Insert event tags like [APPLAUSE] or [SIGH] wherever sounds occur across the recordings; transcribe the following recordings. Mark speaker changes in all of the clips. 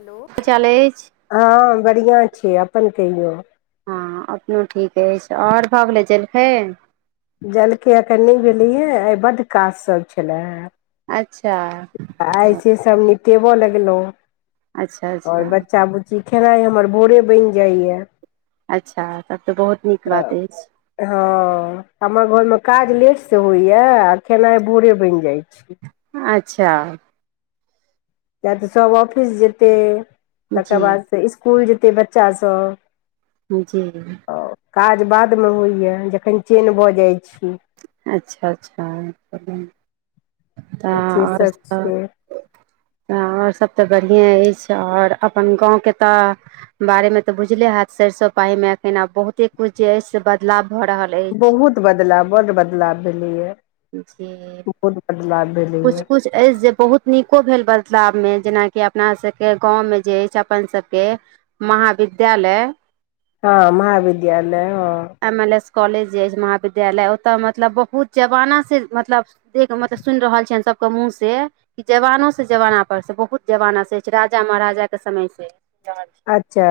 Speaker 1: Hello
Speaker 2: हाल चाल अछि
Speaker 1: हँ बढ़ियाँ छी अपन कहियौ
Speaker 2: हँ अपनो ठीक अछि आओर भऽ गेलै जलखैय
Speaker 1: जलखैय अखनी नै भेलियै आइ बड्ड काजसभ छलैे
Speaker 2: अच्छा
Speaker 1: आय सब मेटेबो लगलो
Speaker 2: अच्छा
Speaker 1: ओर
Speaker 2: अच्छा
Speaker 1: बच्चा बुची जे खेनाइ हमर भोरे बनि जाइए
Speaker 2: अच्छा सभ तऽ बहुत नीक बात अछि
Speaker 1: हँ हमर घरमे काज लेटसे होइए आ खेनाइ भोरे बनि जाइ छै
Speaker 2: अच्छा
Speaker 1: किएक तऽ सभ ऑफिस जेतै तकर
Speaker 2: जी
Speaker 1: बादसँ इसकुल जेतै बच्चासभ
Speaker 2: जी
Speaker 1: काज बादमे होइए जखन चेन भऽ जाइ छी
Speaker 2: अच्छा अच्छा तऽ
Speaker 1: से
Speaker 2: आओर
Speaker 1: सब
Speaker 2: सभ
Speaker 1: छै
Speaker 2: त आओर सभ तऽ बढ़िएँ अछि आओर अपन गाँवके तऽ बारे मे तऽ बुझले हत सरसो पाही मे अखन आ बहुते कुछ जे अछि से बदलाव भऽ रहल अछि
Speaker 1: बहुत बदलाव बड्ड बदलाव भेलैए
Speaker 2: जी
Speaker 1: बहुत बदलाव
Speaker 2: किछु
Speaker 1: भेलैये
Speaker 2: किछु अछि जे बहुत नीको भेल बदलाव मे जेनाकि अपना सबके गाँवमे जे अछि अपन सभके महाविद्यालय
Speaker 1: हँ महाविद्यालय हँ
Speaker 2: एम एल एस कॉलेज जे महाविद्यालय ओतऽ मतलब बहुत जमाना से मतलब देख मतलब सुनि रहल छियनि सबके मुँह से कि जवानो से जवाना पर से बहुत जबाना से छै राजा महाराजाके समयसँ छै
Speaker 1: अच्छा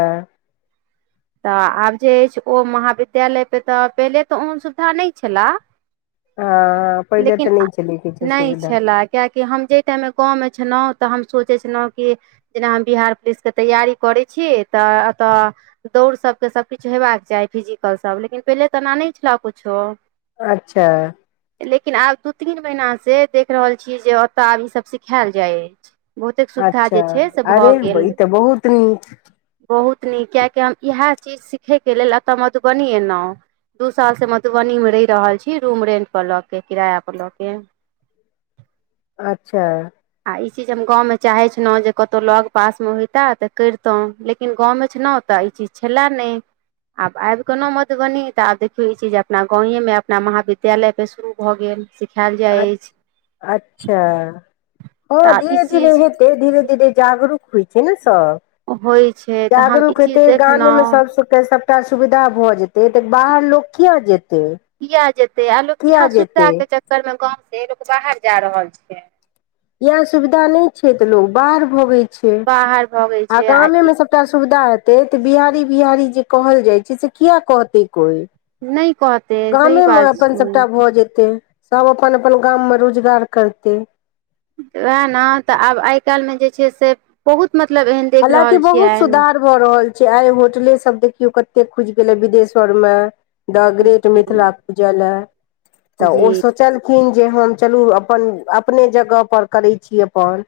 Speaker 2: तऽ आब जे अछि ओ महाविद्यालयपे तऽ पहिले तऽ ओहन सुविधा नहि छलह
Speaker 1: हँ पहिले तऽ नहि छलै किछु सुविधा
Speaker 2: कियेकि हम जाहि टाइममे गाँवमे छलहुँ तऽ हम सोचै छलहुँ कि जेना हम बिहार पुलिसके तैयारी करै छी तऽ एतय दौड़ सबके सबकिछु हेबाक चाही फिजिकल सब लेकिन पहिले तऽ एना नहि छले कुछो
Speaker 1: अच्छा
Speaker 2: लेकिन आब दू तीन महिनासँ देख रहल छियै जे ओतय आब ईसभ सिखायल जाइ अछि बहुतेक सुविधा
Speaker 1: अच्छा
Speaker 2: जे छै से भए
Speaker 1: अरे
Speaker 2: गेल
Speaker 1: ई तऽ बहुत नीक
Speaker 2: बहुत नीक कियकि हम इएह चीज सिखे के लेल एतऽ मधुबनी एलौं दू सालसँ मधुबनीमे रहि रहल छी रूम रेंट पर लऽ के किराय पर लऽ के
Speaker 1: अच्छा
Speaker 2: आ ई चीज हम गाँवमे चाहैत छलहुँ जे कतहु लग पास मे होइते तऽ करितहुँ लेकिन लेकिन गाँव मे छेलौं ओतय ई चीज छलए नहि आब आबि गेलौं मधुबनी तऽ आब देखियौ ई चीज अपना गाँवेमे अपना महाविद्यालय पर शुरू भऽ गेल सिखायल
Speaker 1: अ-
Speaker 2: जाइत अछि
Speaker 1: अच्छा
Speaker 2: तऽ
Speaker 1: हँ
Speaker 2: आब ई
Speaker 1: धीनेे धीरे
Speaker 2: चीज
Speaker 1: हैत धीरे धीरे जागरूक होइ छै ने सब
Speaker 2: होइ छै तऽ हम ई
Speaker 1: जागरूक
Speaker 2: चीज
Speaker 1: होेते गाममे
Speaker 2: देखलहुँ
Speaker 1: सबसँ ऐते सबटा सुविधा भऽ जेतै तऽ बाहर लोग किये जेतै
Speaker 2: किये जेते आ लोग
Speaker 1: किया
Speaker 2: ईहे
Speaker 1: जेतै
Speaker 2: सुविधा के चक्कर मे गाँंव से लोक बाहर जा रहल छै
Speaker 1: इएह सुविधा नहि छै तऽ लोग बाहर भगैय छै
Speaker 2: बाहर भगै
Speaker 1: आ
Speaker 2: छै
Speaker 1: गामेमे सब एकटा सुविधा हेते तऽ बिहारी बिहारी जे कहल जाय छै से किया कहते कोइ
Speaker 2: नहि कहत
Speaker 1: गामेमे अपन सभटा भऽ जेतै सभ अपन अपन गाममे रोजगार करतै
Speaker 2: वएह ने तऽ आब आइ काल्हि मे जे छै से बहुत मतलब एहन देख
Speaker 1: हालाकि
Speaker 2: रहल
Speaker 1: बहुत
Speaker 2: छियनि
Speaker 1: सुधार भऽ रहल छै आइ होटले सब देखियौ कते खुजि गेलै विदेशवर मे द ग्रेट मिथिला
Speaker 2: जी
Speaker 1: पूजले है ओ
Speaker 2: जी
Speaker 1: सब चलखिन जे हम चलू अपन अपने जगहपर करैत छी अपन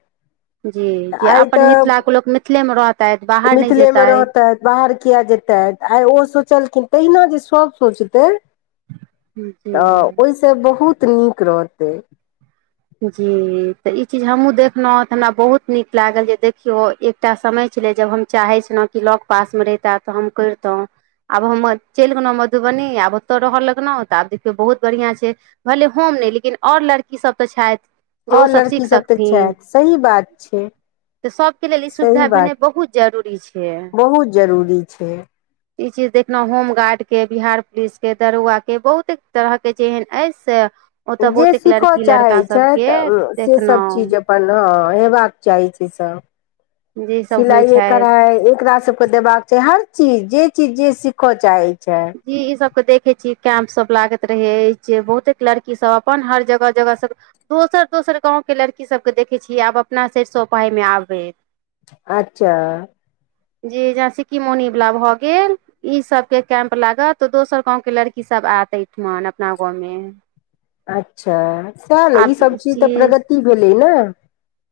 Speaker 2: जी जे
Speaker 1: तऽ आइ
Speaker 2: अपन
Speaker 1: तऽ
Speaker 2: मिथिलाके लोक मिथिलेमे रहतै बाहर नहि
Speaker 1: मिथिलेमे
Speaker 2: जेतेय
Speaker 1: रहतथि बाहर कियै जेतै आइ ओ सोचलखिन तहिना जे सभ सोचतै तऽ
Speaker 2: जी
Speaker 1: ओहिसे बहुत नीक रहतै
Speaker 2: जी तऽ ई चीज हमहूँ देखलहुँ हँ तऽ हमरा बहुत नीक लागल जे देखियौ एक एकटा समय छलै जब हम चाहैत छलहुँ कि लग पासमे रहिता तऽ हम करितहुँ आब हम चलि गेलहुँ मधुबनी आब ओतय रहल लगलहु तऽ आब देखियौ बहुत बढ़िया छै भले हम नहि लेकिन और लड़कीसभ तऽ छथि जे
Speaker 1: आओर
Speaker 2: ओसभ सीख
Speaker 1: लड़की सब तऽ
Speaker 2: सकथिन
Speaker 1: छथि सही बात छै
Speaker 2: तऽ सभके लेल ई सुविधा
Speaker 1: सही
Speaker 2: भेनाइ
Speaker 1: बात छै
Speaker 2: बहुत जरूरी छै
Speaker 1: बहुत जरूरी छै
Speaker 2: ई चीज देखलहु होमगार्ड के बिहार पुलिस के दरोगा के बहुते तरह करै छै एहन अइ से ओतऽ
Speaker 1: जे
Speaker 2: बहुतेक
Speaker 1: सीख
Speaker 2: लड़की लड़का
Speaker 1: चाहैत
Speaker 2: सबके
Speaker 1: छथि से सभ चीज
Speaker 2: देखलहुँ
Speaker 1: अपन अपन हँ हेबाक चाही छै सभ
Speaker 2: जे सब होइ
Speaker 1: सिलाइए
Speaker 2: छथि
Speaker 1: कराय एकरा सबके देबाक हर चीज जे चीज जे सीखऽ चाहैत छै
Speaker 2: जी ई सब के देखै छी कैंप सब लागैत रहै अछि बहुतेक लड़की सब अपन हर जगह जगह सब दोसर दोसर गाँवके लड़की सभके देखैत छियै आब अपना सरिसब पाही मे आबैत
Speaker 1: अच्छा
Speaker 2: जी जे सिक्की मोनी वाला भए गेल ई सब के कैम्प लागत तऽ दोसर गांव के लड़की सब आयत एहिठमन अपना गाँव मे
Speaker 1: अच्छा सएह ने ई सभ चीज तऽ प्रगति भेलै ने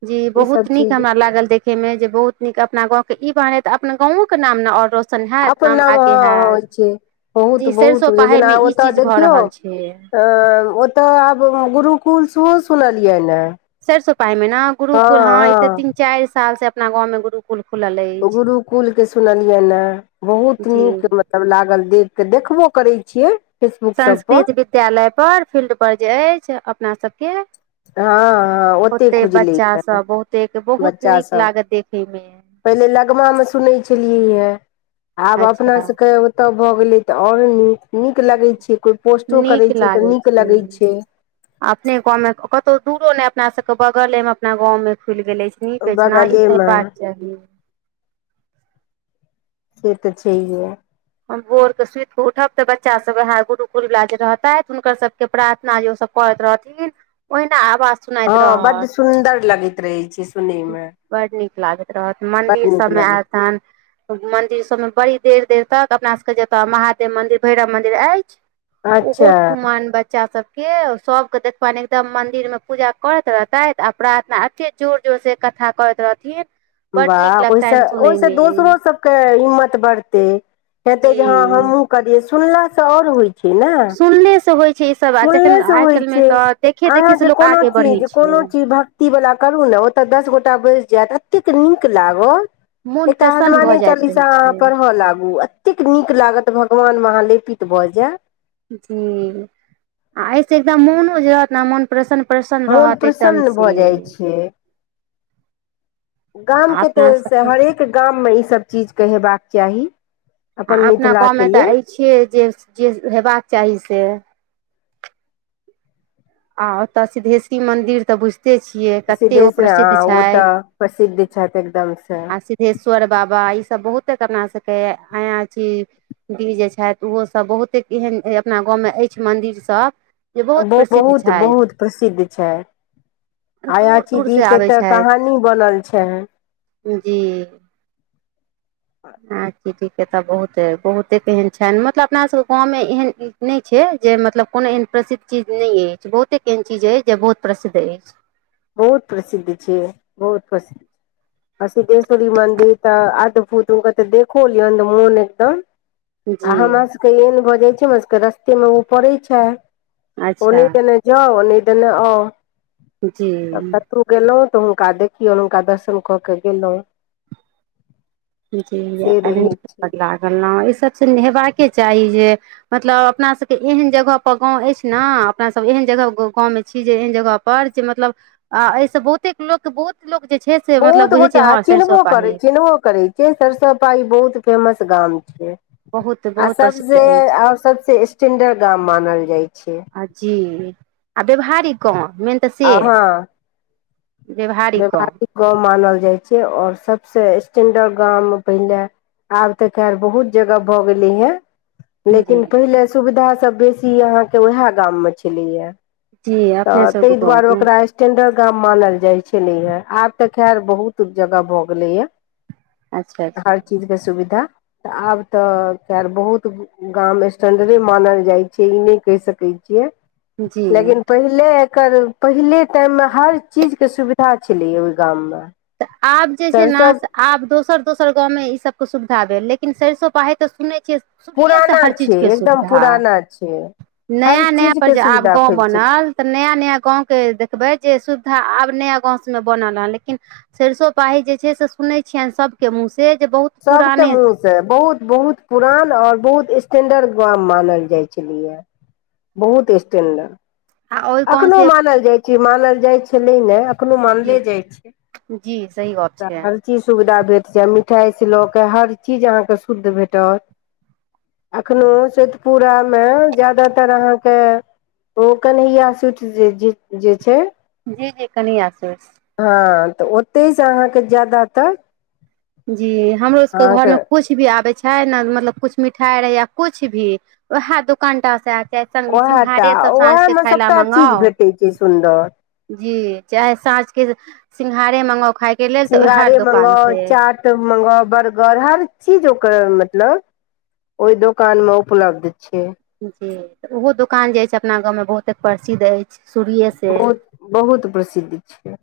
Speaker 2: जी
Speaker 1: ईसभ
Speaker 2: बहुत नीक
Speaker 1: चीज
Speaker 2: हमरा लागल देख े में जे बहुत नीक अपना गाँं के ई बाने त अप गं के नाम नऽ ओर सन हैत
Speaker 1: अपन
Speaker 2: नाम आगे
Speaker 1: हँ
Speaker 2: हैत
Speaker 1: होइ छै बहुत
Speaker 2: जी
Speaker 1: बहुत
Speaker 2: सरिसब पाही
Speaker 1: जेना
Speaker 2: मे ई
Speaker 1: ओतय
Speaker 2: चीज भऽ
Speaker 1: देखियौ
Speaker 2: रहल छै
Speaker 1: अ ओतय आब गुरुकुल सेहो सुनलियै ने
Speaker 2: सरिसब पाही में न
Speaker 1: हँ
Speaker 2: गुरुकुल हां एते
Speaker 1: हँ
Speaker 2: तीन चारि साल से अपना गाँव मे गुरुकुल खुलल अइ
Speaker 1: गुरुकुल के सुनलियनि ह बहुत
Speaker 2: जी
Speaker 1: नीक मत तब लागल देख केऽ देखबो करै छियै फेसबुक सब पर
Speaker 2: संस्कृत विद्यालय पर फील्ड पर जे अछि अपना सभ केँ
Speaker 1: हँ हँ
Speaker 2: ओते
Speaker 1: खुजलै
Speaker 2: बच्चा सब बहुतेक बहुत
Speaker 1: बच्चा
Speaker 2: नीक
Speaker 1: सब
Speaker 2: लागत देखै मे
Speaker 1: पहिले लगमामे सुनैत छलियै हे आब अपना
Speaker 2: अच्छा
Speaker 1: सभके तब भऽ गेले तऽ और नीक नीक लगै छै कोय पोस्टो
Speaker 2: नीक
Speaker 1: करै छै तऽ
Speaker 2: लागै
Speaker 1: नीक लगै छै
Speaker 2: अपने गाँव मे कतहु दूरो न अपना सबके बगल ए अपना गाँव मे खुलि गेलेनी
Speaker 1: बगले मे
Speaker 2: की [INAUDIBLE]
Speaker 1: से तऽ छैैहे
Speaker 2: हम भोरके सुति कऽ उठब तऽ बच्चा सब उएह गुरुकुल वला जे रहतथि हुनकर सबके प्रार्थना जे ओसभ करैत रहथिन ओहिना आवाज सुनाइत
Speaker 1: हँ बड
Speaker 2: रहत
Speaker 1: सुन्दर लगैत रहै छै सुनै मे
Speaker 2: बड नीक लागैत रहत मंदिर
Speaker 1: बड नीक
Speaker 2: सबमे
Speaker 1: लगै
Speaker 2: आयतन मंन्दिर सबमे बड़ी देर देर तक अपना सबके जतऽ महादेव मन्दिर भैरव मन्दिर अछि ओहो
Speaker 1: अच्छा
Speaker 2: ठुमान बच्चा सब के सबके देखबान एकदम मंदिर में पूजा करैत रहतैक आ प्रार्थना अे जोर जो से कथा कहैत रहथिन बड नीक
Speaker 1: वाह ओहिसँ
Speaker 2: लगतनि सुनय
Speaker 1: ओहिसँ
Speaker 2: मे
Speaker 1: दोसरो सब के हिम्मत बढ़ते हेते जे हँ
Speaker 2: जी
Speaker 1: हमहुँ करिये सुनला से आऔर होइ छै ने
Speaker 2: सुनले से होइ छै ई सब आ जखन
Speaker 1: सुनलेसँ
Speaker 2: आइ
Speaker 1: होइ
Speaker 2: काल्हि मे
Speaker 1: छै
Speaker 2: तऽ देखे देखे से लोग आगे बढ़े छै
Speaker 1: ती वाला करू ने ओतऽ दस गोटा बैसि जायत एतेक नीक लागत
Speaker 2: मोन
Speaker 1: एटा
Speaker 2: प्रसन्न भऽ
Speaker 1: हनुमाने
Speaker 2: जाइत रहै
Speaker 1: चालीसा
Speaker 2: छै
Speaker 1: पढ़बय लागू एतेक नीक लागत भगवानमे अहाँ लेपित भ जाय
Speaker 2: जी आ एहिसे एकदम मोनो [UNINTELLIGIBLE] प्रसन्न प्रसन्न
Speaker 1: मोन
Speaker 2: रहत एकदम
Speaker 1: प्रसन्न भऽ
Speaker 2: से
Speaker 1: जाइ छै
Speaker 2: आ
Speaker 1: गामके त
Speaker 2: अपना
Speaker 1: से
Speaker 2: सबके
Speaker 1: हरेक गाममे ईसभ चीजके हेबाक चाही अपन मिथिला के ले
Speaker 2: ते जे जे हेबाक चाही से आ ओत सिधेश्वरी मन्दिर त बुझ कते छियै कते ओ
Speaker 1: सिद्धेश
Speaker 2: प्रसिद्ध
Speaker 1: आ
Speaker 2: छै
Speaker 1: ओ तऽ प्रसिद्ध छथि एकदम से
Speaker 2: आस तेश्वर बाबा ई सब बहुते अपना सके अयाची डिह जे छैथ ओहो सब बहुते एहन अपना गाँव में अछि मंदिर सब जे बहुत प्रसिद्ध
Speaker 1: त
Speaker 2: छथि
Speaker 1: बहुत प्रसिद्ध छै
Speaker 2: दूर
Speaker 1: आयाची डी
Speaker 2: दूरसँ
Speaker 1: के
Speaker 2: आबै
Speaker 1: ते
Speaker 2: छथि
Speaker 1: कहानी बनल छैे
Speaker 2: जी ह चीठीके तऽ बहुते बहुते एहन छनि मतलब अपना सबके गाँव मे एहन नहि छै जे मतलब कोनो एहन प्रसिद्ध चीज नहि अछि बहुते एहन चीज अछि जे बहुत प्रसिद्ध अछि
Speaker 1: बहुत प्रसिद्ध छिय बहुत प्रसिद् आ सिद्धेश्वरी मन्दिर त अद्भुत उनका त देखो लियौन त मोन एकदम
Speaker 2: जी
Speaker 1: आ हमरा सबके एहेन भ छै हमर सभके रस्ते मे ऊ पड़े छै
Speaker 2: अच्छा
Speaker 1: ओने देने जाओ ओने दने आओ
Speaker 2: जी
Speaker 1: तू गेलहुँ त हुनका देखियौ हुनका दर्शन क के गेलहुॅँ
Speaker 2: ज
Speaker 1: से रहै छै
Speaker 2: लागल न ईसभसँ चीज हेबाके चाही जे मतलब अपना सभ के एहन जगह पर गाँव अछि ने अपना सभ एहन जगह गाँवमे छी जे एहन जगह पर जे मतलब आ एहिस बहुतेक लोक बहुत लोक जे छै से मतलब
Speaker 1: बहुत
Speaker 2: बुझै छै
Speaker 1: गोटा
Speaker 2: हँ सरिसो
Speaker 1: चिन्हबो करै
Speaker 2: पाही
Speaker 1: चिन्हबो करै से सरिसब पाही बहुत फेमस गाम छै
Speaker 2: बहुत
Speaker 1: आ
Speaker 2: बहुत प्रसिद्ध
Speaker 1: सबसे
Speaker 2: अछि
Speaker 1: और सबसे स्टेंडर्ड गाम मानल जाइ छै
Speaker 2: जी आ व्यवहारी गाँव मेन तऽ से
Speaker 1: आहाँ व्यवहारिक गांव मानल जाइ छै आओर सभसँ स्टैंडर्ड गाममे पहिले आब त खैर बहुत जगह भ गेलै हैं
Speaker 2: जी
Speaker 1: लेकिन पहिले सुविधा सब बेसी अहाँके उएह गाम मे छलैया
Speaker 2: जी अपने
Speaker 1: तऽ
Speaker 2: सब
Speaker 1: ताहि दुआरे
Speaker 2: गाँवमे
Speaker 1: ओकरा स्टेंडर्ड गाम मानल जाय छले हे आब त‌खैर बहुत जगह भ गेले हे
Speaker 2: अच्छा अच्छा
Speaker 1: चीज के सुविधा त आब त‌ केर बहुत गाम स्टंडरे मानल जाइ छै ई नहि कहि सकै छियै
Speaker 2: जी
Speaker 1: लेकिन पहिले एकर पहिले टाइम मे हर चीज के सुविधा छलैया ओहि गाममे
Speaker 2: त आब जे छै ने आब दोसर दोसर गाँवमें ई सब के सुविधा भेल लेकिन सरिसब पाही त सुनने छियै सुरये से
Speaker 1: पुराना
Speaker 2: हर
Speaker 1: छै
Speaker 2: चीजके
Speaker 1: एकदम
Speaker 2: सुविधा
Speaker 1: पुराना छै हर
Speaker 2: नया नया
Speaker 1: चीज
Speaker 2: पर
Speaker 1: के
Speaker 2: जे आब
Speaker 1: सुविधा
Speaker 2: गाँव
Speaker 1: फेर छै
Speaker 2: बनल त नया नया गांवके देखबै जे सुविधा आब नया गाँंव सबमे बनल ह लेकिन सरिसब पाही जे छै से सुनै छियनि सभके मुँह से जे बहुत
Speaker 1: सबके
Speaker 2: पुराने
Speaker 1: मु से बहुत बहुत पुरान और बहुत स्टेंडर्ड गाँव मानल जाय छलैया बहुत स्टेंडर्ड
Speaker 2: आ ओहि गाँव
Speaker 1: अखनो
Speaker 2: से
Speaker 1: मानल जाइ छै मानल जाइ छलै ने कखनो मानले
Speaker 2: जी
Speaker 1: जाइ छै
Speaker 2: जी सही गप छै
Speaker 1: त चीज सुविधा भेट जाय मिठाइ से ल‌के हर चीज अहाँके शुद्ध भेटत अखनो शोइतपुरा मे जदातर अहाँके ओ कन्हैया चुट जे छै [UNINTELLIGIBLE]
Speaker 2: जी जी कनि आसु
Speaker 1: हँ त ओतहिसँ अहाँके ज्याद त
Speaker 2: जी हमरो सबके घर में कुछ कुछ भी आबै छै ने मतलब कुछ मिठाई रहै या कुछ भी वएह दोकानटा से आबै च
Speaker 1: ओएह टा
Speaker 2: सिंघारे सब साँझ
Speaker 1: ओएह
Speaker 2: के
Speaker 1: मे
Speaker 2: खायला
Speaker 1: सबटा चीज
Speaker 2: मंगाउ
Speaker 1: भेटै छै सुन्दर
Speaker 2: जी चाहे साँझ के सिंघारे मंगाउ खाय
Speaker 1: सिंघाड़े मंगाउ चाट मंगाउ बर्गर हर चीज ओकर मतलब ओय दोकान मे उपलब्ध छै
Speaker 2: जी त ओहो दुकान जे अछि अपना गाँव में बहुते प्रसिद्ध अछि शुरू‌एसँ
Speaker 1: बहुत बहुत प्रसिद्ध छैय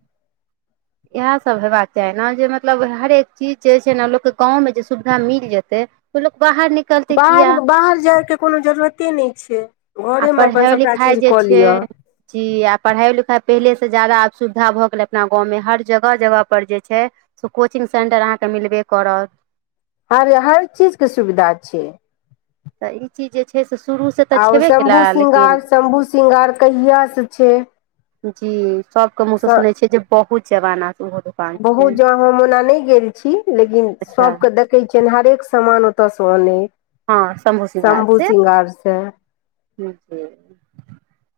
Speaker 2: इएहसभ हयबाक चाही न जे मतलब हरेक चीज जे छै न लोकके गाँवमे जे सुविधा मिल जेतै मतब बाहर निकल
Speaker 1: बाहर बाहर जायके कोनो जरूरते नहि छै
Speaker 2: आ
Speaker 1: घरेमे अपन
Speaker 2: पढ़ाइ
Speaker 1: सभटा
Speaker 2: लिखाइ
Speaker 1: चीज
Speaker 2: जे
Speaker 1: कऽ
Speaker 2: छै
Speaker 1: लिअ
Speaker 2: जी आ पढ़ाईयो लिखाईयो पहिले से जैदा आब सुविधा भए गेले अपना गाँवं मे हर जगह जगह पर जे छै से कोचिंग सेंटर अहाँके मिलबे करत
Speaker 1: हर हर चीजके सुविधा छै
Speaker 2: तऽ ई [UNINTELLIGIBLE] शुरू सतऽ
Speaker 1: आ ओ
Speaker 2: छेने
Speaker 1: शम्भू
Speaker 2: कलय लेकिन
Speaker 1: श्रृंगार शम्भू श्रृंगार कहियासँ छै
Speaker 2: जी सबके मुँह स सुनै छियै जे बहुत जवाना ओहो दुकान
Speaker 1: बहुत
Speaker 2: छै
Speaker 1: ज हम ओना नहि गेल छी लेकिन
Speaker 2: अच्छा
Speaker 1: सबके देख कहै छिय हरेक समामान ओतय स अन शम्भू श्रृंगार स
Speaker 2: ज ज [UNINTELLIGIBLE]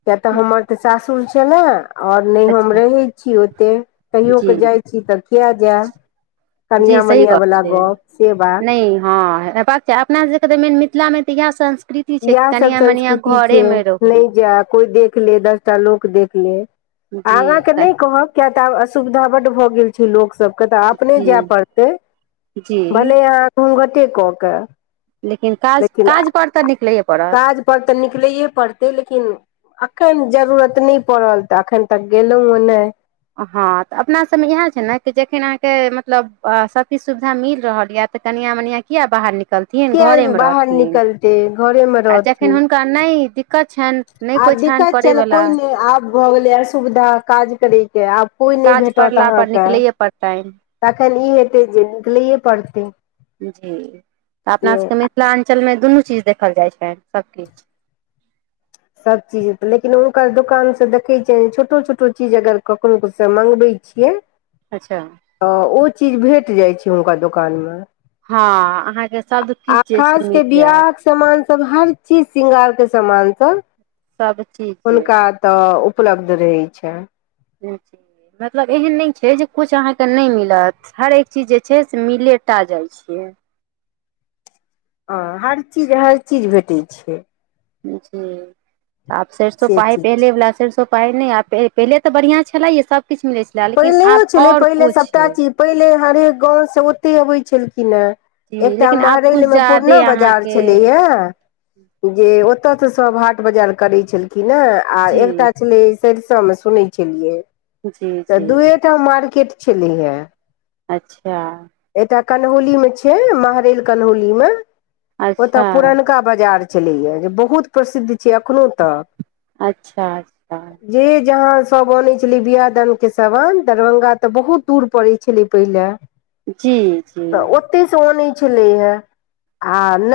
Speaker 1: किया तऽ हमर तऽ सासुर छै ने आओर नहि हम
Speaker 2: अच्छा
Speaker 1: रहै छी ओते कहियो क
Speaker 2: जी
Speaker 1: जाइ छी तऽ किया जायब
Speaker 2: जी
Speaker 1: कनिया
Speaker 2: सही
Speaker 1: मनिया
Speaker 2: गप
Speaker 1: बला
Speaker 2: छै
Speaker 1: गप से बात
Speaker 2: नहि हँ अपना सब के तऽ मेन मिथिला मे तऽ इएह संस्कृति छै कि
Speaker 1: इएह सब
Speaker 2: कनिया मनिया
Speaker 1: संस्कृति छै
Speaker 2: घरेमे रहू
Speaker 1: नै जाय कोई देख ले दर् टा लोक देख ले
Speaker 2: जी
Speaker 1: आहाँ के नहि कहब किया तऽ आब असुविधा बड भऽ गेल लोक सबके तऽ अपने
Speaker 2: जी
Speaker 1: जाए पड़तै
Speaker 2: जी
Speaker 1: भले अहाँ घूँघटे कऽ के
Speaker 2: लेकिन काज
Speaker 1: लेकिन
Speaker 2: काज पर तऽ निकलैयए पड़त
Speaker 1: काज पर तऽ निकलैए पड़तै लेकिन अखन जरूरत नहि पड़ल तऽ अखन तक गेलौ यं नाई
Speaker 2: हँ तऽ अपना सबमे इएह छै ने कि जखन अहाँके मतलब सबकिछु सुविधा मिल रहल यऽ कन्या मनया किया बाहर निकलथिन
Speaker 1: किया
Speaker 2: घरे मे
Speaker 1: बाहर
Speaker 2: रहथिन
Speaker 1: निकलते घरे मे रहथिन
Speaker 2: हुनका नहि दिकत छनि नहि कोइ
Speaker 1: आब
Speaker 2: छनि
Speaker 1: दिक्कत छै न
Speaker 2: करयवला
Speaker 1: कोइ नहि आब भऽ गेलए असुविधा काज करयके आब कोइ नहि
Speaker 2: काज
Speaker 1: भेटत
Speaker 2: पड़ला पर
Speaker 1: अहाँके
Speaker 2: निकलैए पड़तनि
Speaker 1: तखन ई हेतै जे निकलैए पड़तै
Speaker 2: जी तऽ
Speaker 1: से
Speaker 2: अपनासभके मिथिलाञ्चलमे दुनू चीज देखल जाइत छै सभकिछु
Speaker 1: सब चीज लेकिन हुनकर दोकान से देखैत छियनि छोटो छोटो चीज अगर कखनो मँगबए छियै
Speaker 2: अच्छा
Speaker 1: तऽ ओ चीज भेट जाइ छै हुनका दोकानमे
Speaker 2: हँ अहाँके सबदकिछु जे छै
Speaker 1: खास
Speaker 2: मिल
Speaker 1: के
Speaker 2: जायत
Speaker 1: बियाह के सामान सब हर चीज श्रृंगार के समामान सब
Speaker 2: सबचीज
Speaker 1: हुनका तऽ उपलब्ध रहैत छनि
Speaker 2: जी मतलब एहन नहि छै जे किछु अहाँके नहि मिलत हरेएक चीज जे छै से मिलेटा जाइ छियै
Speaker 1: ह हर चीज हर चीज भेटै छै
Speaker 2: जे त आब सरसो
Speaker 1: से
Speaker 2: पाहि
Speaker 1: चीज
Speaker 2: पहिले
Speaker 1: छै
Speaker 2: वला सरसो पे पेहने तऽ बढ़िया छलेये सब कििछ मिले
Speaker 1: पहिलहिओ छलै पहिले सभटा चीज पहिले हरेक गाँवसँ ओतए अबै छलखिन हेँ
Speaker 2: जी
Speaker 1: एकटा
Speaker 2: लेकिन आब कुछ
Speaker 1: महरैलमे पुरना
Speaker 2: जादे
Speaker 1: बाजार
Speaker 2: अहाँके
Speaker 1: छलै ए जे ओत तऽ सभ हाट बाजार करै छलखिन हें आ
Speaker 2: जी
Speaker 1: एकटा छलै सरिसो मे सुनै छलियै
Speaker 2: जी
Speaker 1: तऽ
Speaker 2: जी
Speaker 1: दूए टा मार्केट छलै हे
Speaker 2: अच्छा।
Speaker 1: एता कन्होलीमे छै, महरैल कन्होली मे ओतऽ
Speaker 2: अच्छा
Speaker 1: पुर एतका बाजार चलैएा जे बहुत प्रसिद्ध छै, एखनो तक
Speaker 2: अच्छा, अच्छा।
Speaker 1: जे जहा सभ आनै छले बियाह दान। के सान दरभंगा तऽ बहुत दूर पड़ैत छलै पहिले।
Speaker 2: जी, जी।
Speaker 1: ओते से आने छियेया हे आ नहि